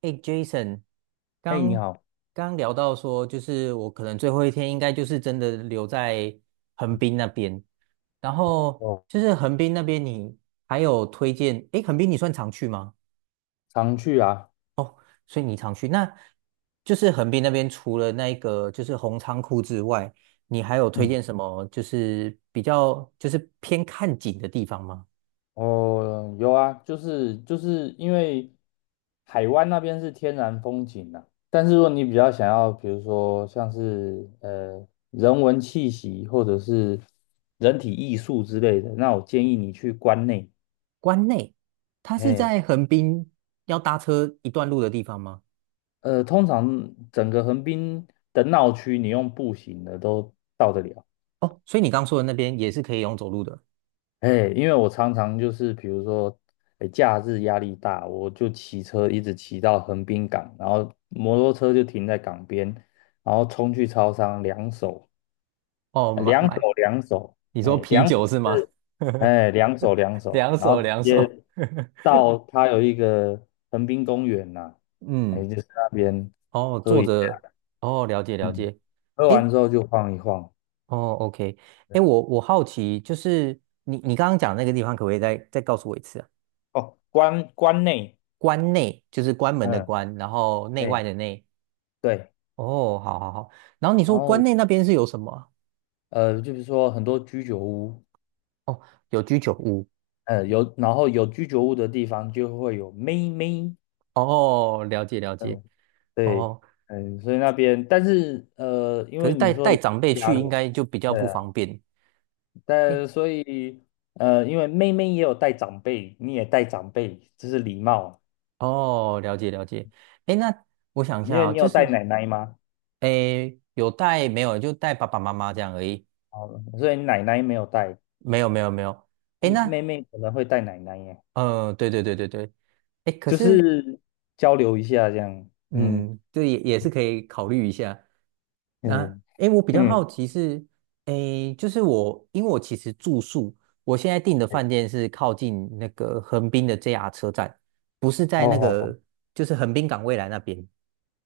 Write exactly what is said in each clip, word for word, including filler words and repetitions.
哎，Jason，嘿，你刚好。刚聊到说，就是我可能最后一天应该就是真的留在横滨那边，然后哦，就是横滨那边你还有推荐，哎，横滨你算常去吗？常去啊。所以你常去，那就是横滨那边除了那个就是红仓库之外，你还有推嗯。荐什么就是比较就是偏看景的地方吗？哦，有啊，就是就是因为海湾那边是天然风景啊，但是如果你比较想要，比如说像是呃人文气息或者是人体艺术之类的，那我建议你去关内。关内，它是嘿。在横滨要搭车一段路的地方吗？呃，通常整个横滨的闹区，你用步行的都到得了。哦，所以你刚说的那边也是可以用走路的。哎，因为我常常就是比如说，哎，假日压力大，我就骑车一直骑到横滨港，然后摩托车就停在港边，然后冲去超商，两手哦，呃买两手买，两手。你说哎，啤两酒手是吗？是， 哎，两手两手，两然后手直两手，接到它有一个横滨公园呐、哎，嗯，就是那边，哦，坐着，哦，了解了嗯，解，喝诶，完之后就晃一晃。哦，OK，对。诶，我我好奇，就是你你刚刚讲那个地方，可不可以再再告诉我一次啊？哦，关关内，关内就是关门的嗯，关，然后内哎，外的内，对。哦，好好好，然后你然说关后内那边是有什么啊呃，就是说很多居酒屋。哦，有居酒屋，呃，有，然后有居酒屋的地方就会有妹妹。哦，了解了解，嗯。对。哦，嗯，所以那边，但是呃，因可为是你带说带有长辈家去人。应该就比较对不啊，方便。诶但所以呃，因为妹妹也有带长辈，你也带长辈，这是礼貌。哦，了解了解。哎，那我想一因下为哦，你就有带是奶奶吗？哎，诶有带没有？就带爸爸妈妈这样而已。哦，所以你奶奶没有带。没有没有没有。哎，嗯，妹那妹可能会带奶奶耶，呃，对对对对对。哎，可就是是交流一下这样。嗯嗯，这也也是可以考虑一下。那嗯哎，诶我比较嗯。好奇是，哎，就是我因为我其实住宿，我现在订的饭店是靠近那个横滨的 J R 车站，不是在好那好好。个就是横滨港未来那边。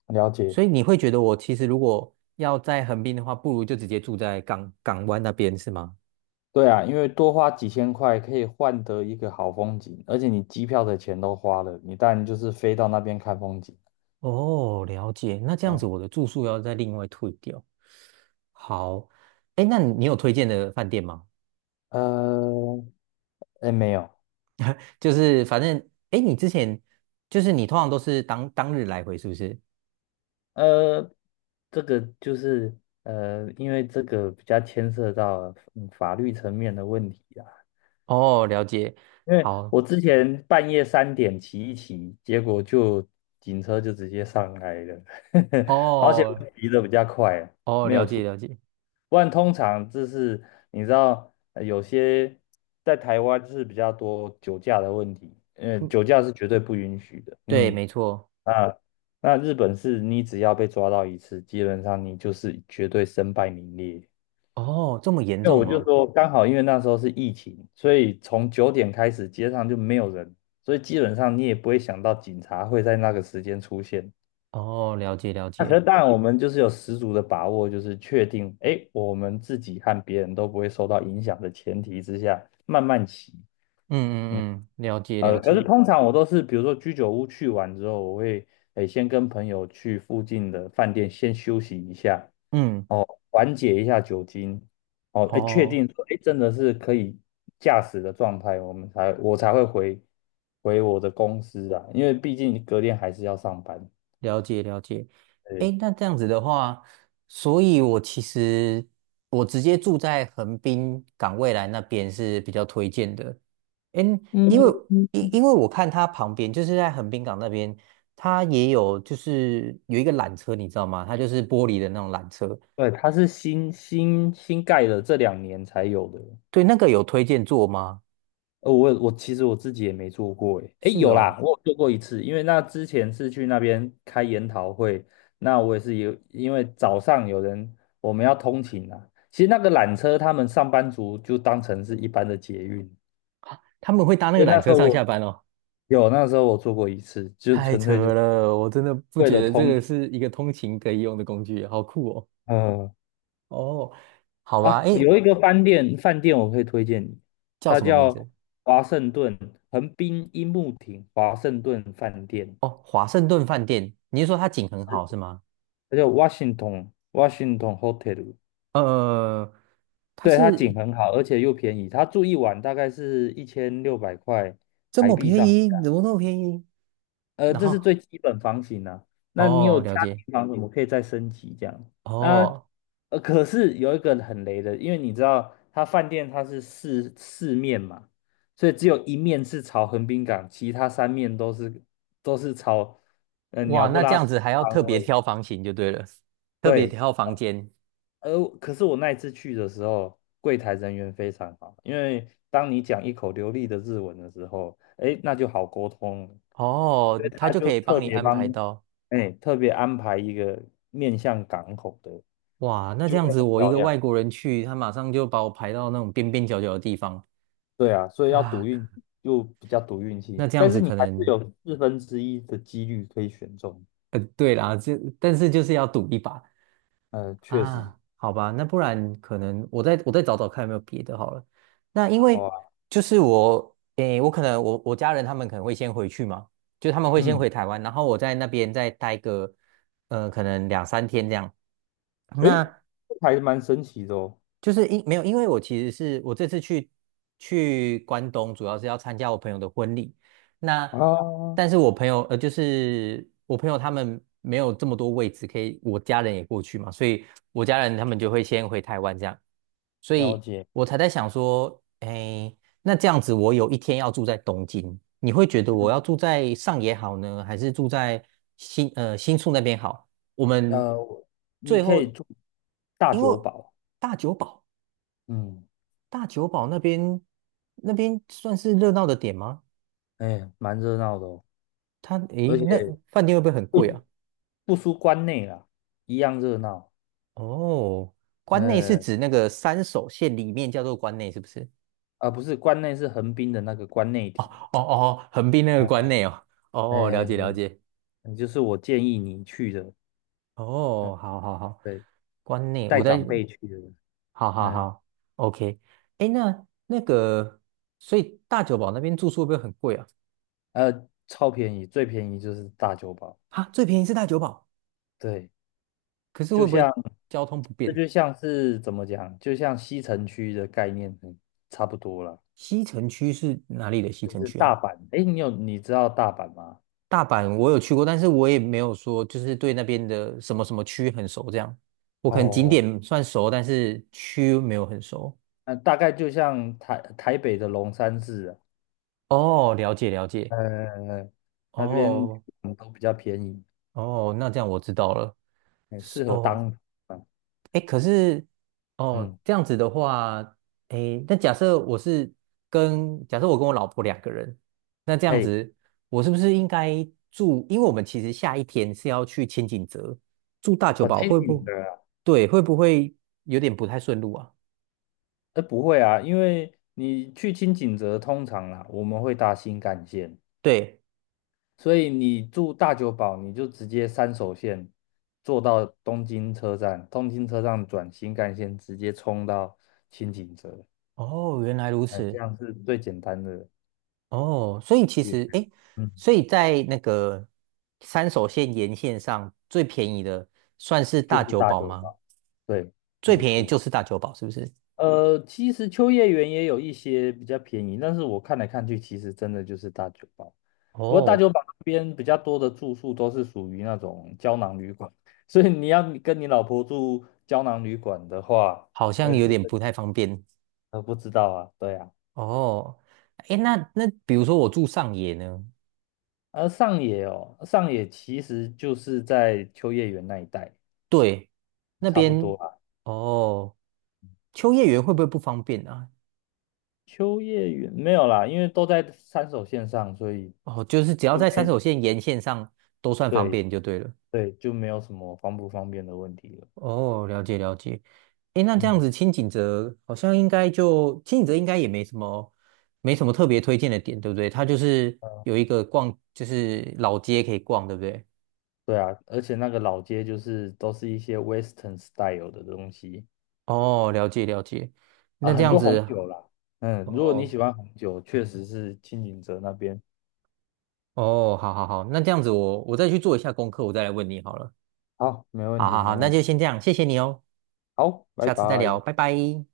了解。所以你会觉得我其实如果要在横滨的话，不如就直接住在港港湾那边，是吗？对啊，因为多花几千块可以换得一个好风景，而且你机票的钱都花了，你当然就是飞到那边看风景。哦，了解。那这样子嗯。我的住宿要再另外退掉。好，哎，那你有推荐的饭店吗？呃，哎，没有。就是反正，哎，你之前就是你通常都是当当日来回，是不是？呃，这个就是呃，因为这个比较牵涉到嗯法律层面的问题啊。哦，了解。因为好，我之前半夜三点骑一骑，结果就警车就直接上来了。好险我哦骑的比较快啊。哦，没了有出。解了解。不然通常就是你知道，呃有些在台湾是比较多酒驾的问题。呃，嗯，酒驾是绝对不允许的。对，嗯没错。啊，那日本是你只要被抓到一次，基本上你就是绝对身败名裂。哦，这么严因为我重就哦。说刚好，因为那时候是疫情，所以从九点开始街上就没有人，所以基本上你也不会想到警察会在那个时间出现。哦，了解了那可解。是当然，我们就是有十足的把握，就是确定，哎，我们自己和别人都不会受到影响的前提之下，慢慢骑。嗯。嗯嗯嗯，了解呃，了可是解。通常我都是，比如说居酒屋去完之后，我会诶先跟朋友去附近的饭店先休息一下。嗯。哦，缓解一下酒精。哦，诶，确哦，定说诶真的是可以驾驶的状态，我们才我才会回回我的公司啊，因为毕竟隔天还是要上班。了解了解。对。诶，那这样子的话，所以我其实我直接住在横滨港未来那边是比较推荐的。诶，因为嗯，因因为我看它旁边就是在横滨港那边，它也有就是有一个缆车，你知道吗？它就是玻璃的那种缆车。对，它是新新新盖的，这两年才有的。对，那个有推荐坐吗？呃，我我其实我自己也没做过诶。诶，是有哦，啦，我有做过一次，因为那之前是去那边开研讨会，那我也是有，因为早上有人我们要通勤啊，其实那个缆车他们上班族就当成是一般的捷运，他们会搭那所个以那缆时车候上下我班哦。有，那时候我做过一次，就太纯扯粹就了，我真的不为觉了得这通个勤。是一个通勤可以用的工具，好酷哦。嗯、哦，好吧，啊，诶，有一个饭店饭店我可以推荐你，叫它什么名叫字？华盛顿横滨樱木町华盛顿饭店。哦，华盛顿饭店。你是说它景很好是吗？它叫 Washington Washington Hotel。呃，它对，它景是很好，而且又便宜。它住一晚大概是一千六百块这台么币便上宜，下。怎么那么便宜？呃，然这是后，最基本房型呢。那你有哦，家了解。庭房，我们可以再升级这样。那哦，呃，可是有一个很雷的，因为你知道它饭店它是四四面嘛，所以只有一面是朝横滨港，其他三面都是都是朝呃哇，鸟不那这拉屎样的子还要方特别位。挑房型就对了，特别对。挑房间。呃，可是我那一次去的时候，柜台人员非常好，因为当你讲一口流利的日文的时候，哎，那就好沟通了。所以哦，他他就可就以特帮你别安排帮，到。哎，特别安排一个面向港口的，哇，那这就样会子很我一漂个亮。外国人去，他马上就把我排到那种边边角角的地方对啊，所以要赌啊。运，就比较赌运气，那这样但是子你可还是能，有四分之一的几率可以选中。呃，对啦，就但是就是要赌一把。呃，确实。啊，好吧，那不然可能我再我再找找看有没有别的好了。那因好为啊。就是我，诶，我可能我我家人他们可能会先回去嘛，就他们会先嗯。回台湾，然后我在那边再待个，呃，可能两三天这样。诶，那这还蛮神奇的哦。就是因没有，因为我其实是我这次去去关东，主要是要参加我朋友的婚礼。那啊，但是我朋友呃，就是我朋友他们没有这么多位置可以，我家人也过去嘛，所以我家人他们就会先回台湾这样，所了以解。我才在想说，哎，那这样子我有一天要住在东京，你会觉得我嗯，要住在上野好呢，还是住在新呃新宿那边好？我们那你最可以后住大因为久堡。大久保。嗯，大久保那边那边算是热闹的点吗？哎，蛮热闹的哦，它诶，而且那饭店会不会很贵不啊？不输关内啦，一样热闹。哦，关内是呃，指那个三手线里面叫做关内，是不是？啊，不是关内是横滨的那个关内町哦哦哦，横滨那个啊。关内哦。哦，了解了哎，解。哎，就是我建议你去的。呃，哦，好好好，对，关内带我在，长辈去的。好好嗯。好，OK。诶，那那个，所以大久保那边住宿会不会很贵啊？呃，超便宜，最便宜就是大久堡。啊，最便宜是大久保，对，可是就会不像会交通不这便？就像是怎么讲，就像西城区的概念，很差不多啦。西城区是哪里的西就城是区大啊？阪。诶，你有你知道大阪吗？大阪我有去过，但是我也没有说就是对那边的什么什么区很熟这样。我可能景哦，点算熟，但是区没有很熟。那大概就像台台北的龙山寺啊。哦，了解了解。呃，那边哦嗯都比较便宜，哦，那这样我知道了。很是适合哦，当啊。哎，可是哦，嗯。这样子的话，哎，那假设我是跟假设我跟我老婆两个人，那这样嘿，子，我是不是应该住？因为我们其实下一天是要去千景泽住大久好保，听会你不的啊。对？会不会有点不太顺路啊？呃，不会啊，因为你去清景泽通常啦，我们会搭新干线，对，所以你住大久保，你就直接三手线坐到东京车站，东京车站转新干线，直接冲到清景泽。哦，原来如哎，这此，样是最简单的哦，所以其路线。实哎，嗯，所以在那个山手线沿线上最便宜的算是就大是久大保酒吗？吧。对，最没便宜错。就是大久保，是不是？呃，其实秋叶原也有一些比较便宜，但是我看来看去，其实真的就是大酒吧。不过大哦，酒吧那边比较多的住宿都是属于那种胶囊旅馆，所以你要跟你老婆住胶囊旅馆的话。好像呃，有这点不太方便呃不知道啊，对啊。哦。诶，那那比如说我住上野呢，而上野哦，上野其实就是在秋叶原那一带，对，那差不多边啊。哦，秋叶原会不会不方便啊？秋叶原没有啦，因为都在三手线上，所以哦，就是只要就在山没，手线沿线上都算方对便就对了。对，就没有什么方不方便的问题了。哦，了解了解。诶，那这样嗯。子清景泽好像应该就清景泽应该也没什么没什么特别推荐的点，对不对？它就是呃有一个逛，就是老街可以逛，对不对？对啊，而且那个老街就是都是一些 Western style 的东西哦，了解了解。啊，那这很样多红子。酒啦。嗯，如果你喜哦，欢红酒，确实是青井泽那边。哦，好好好，那这样子我我再去做一下功课，我再来问你好了。好，没问好题，好没好，那问题。就先这样，谢谢你哦，好，拜下次再聊，拜。拜拜。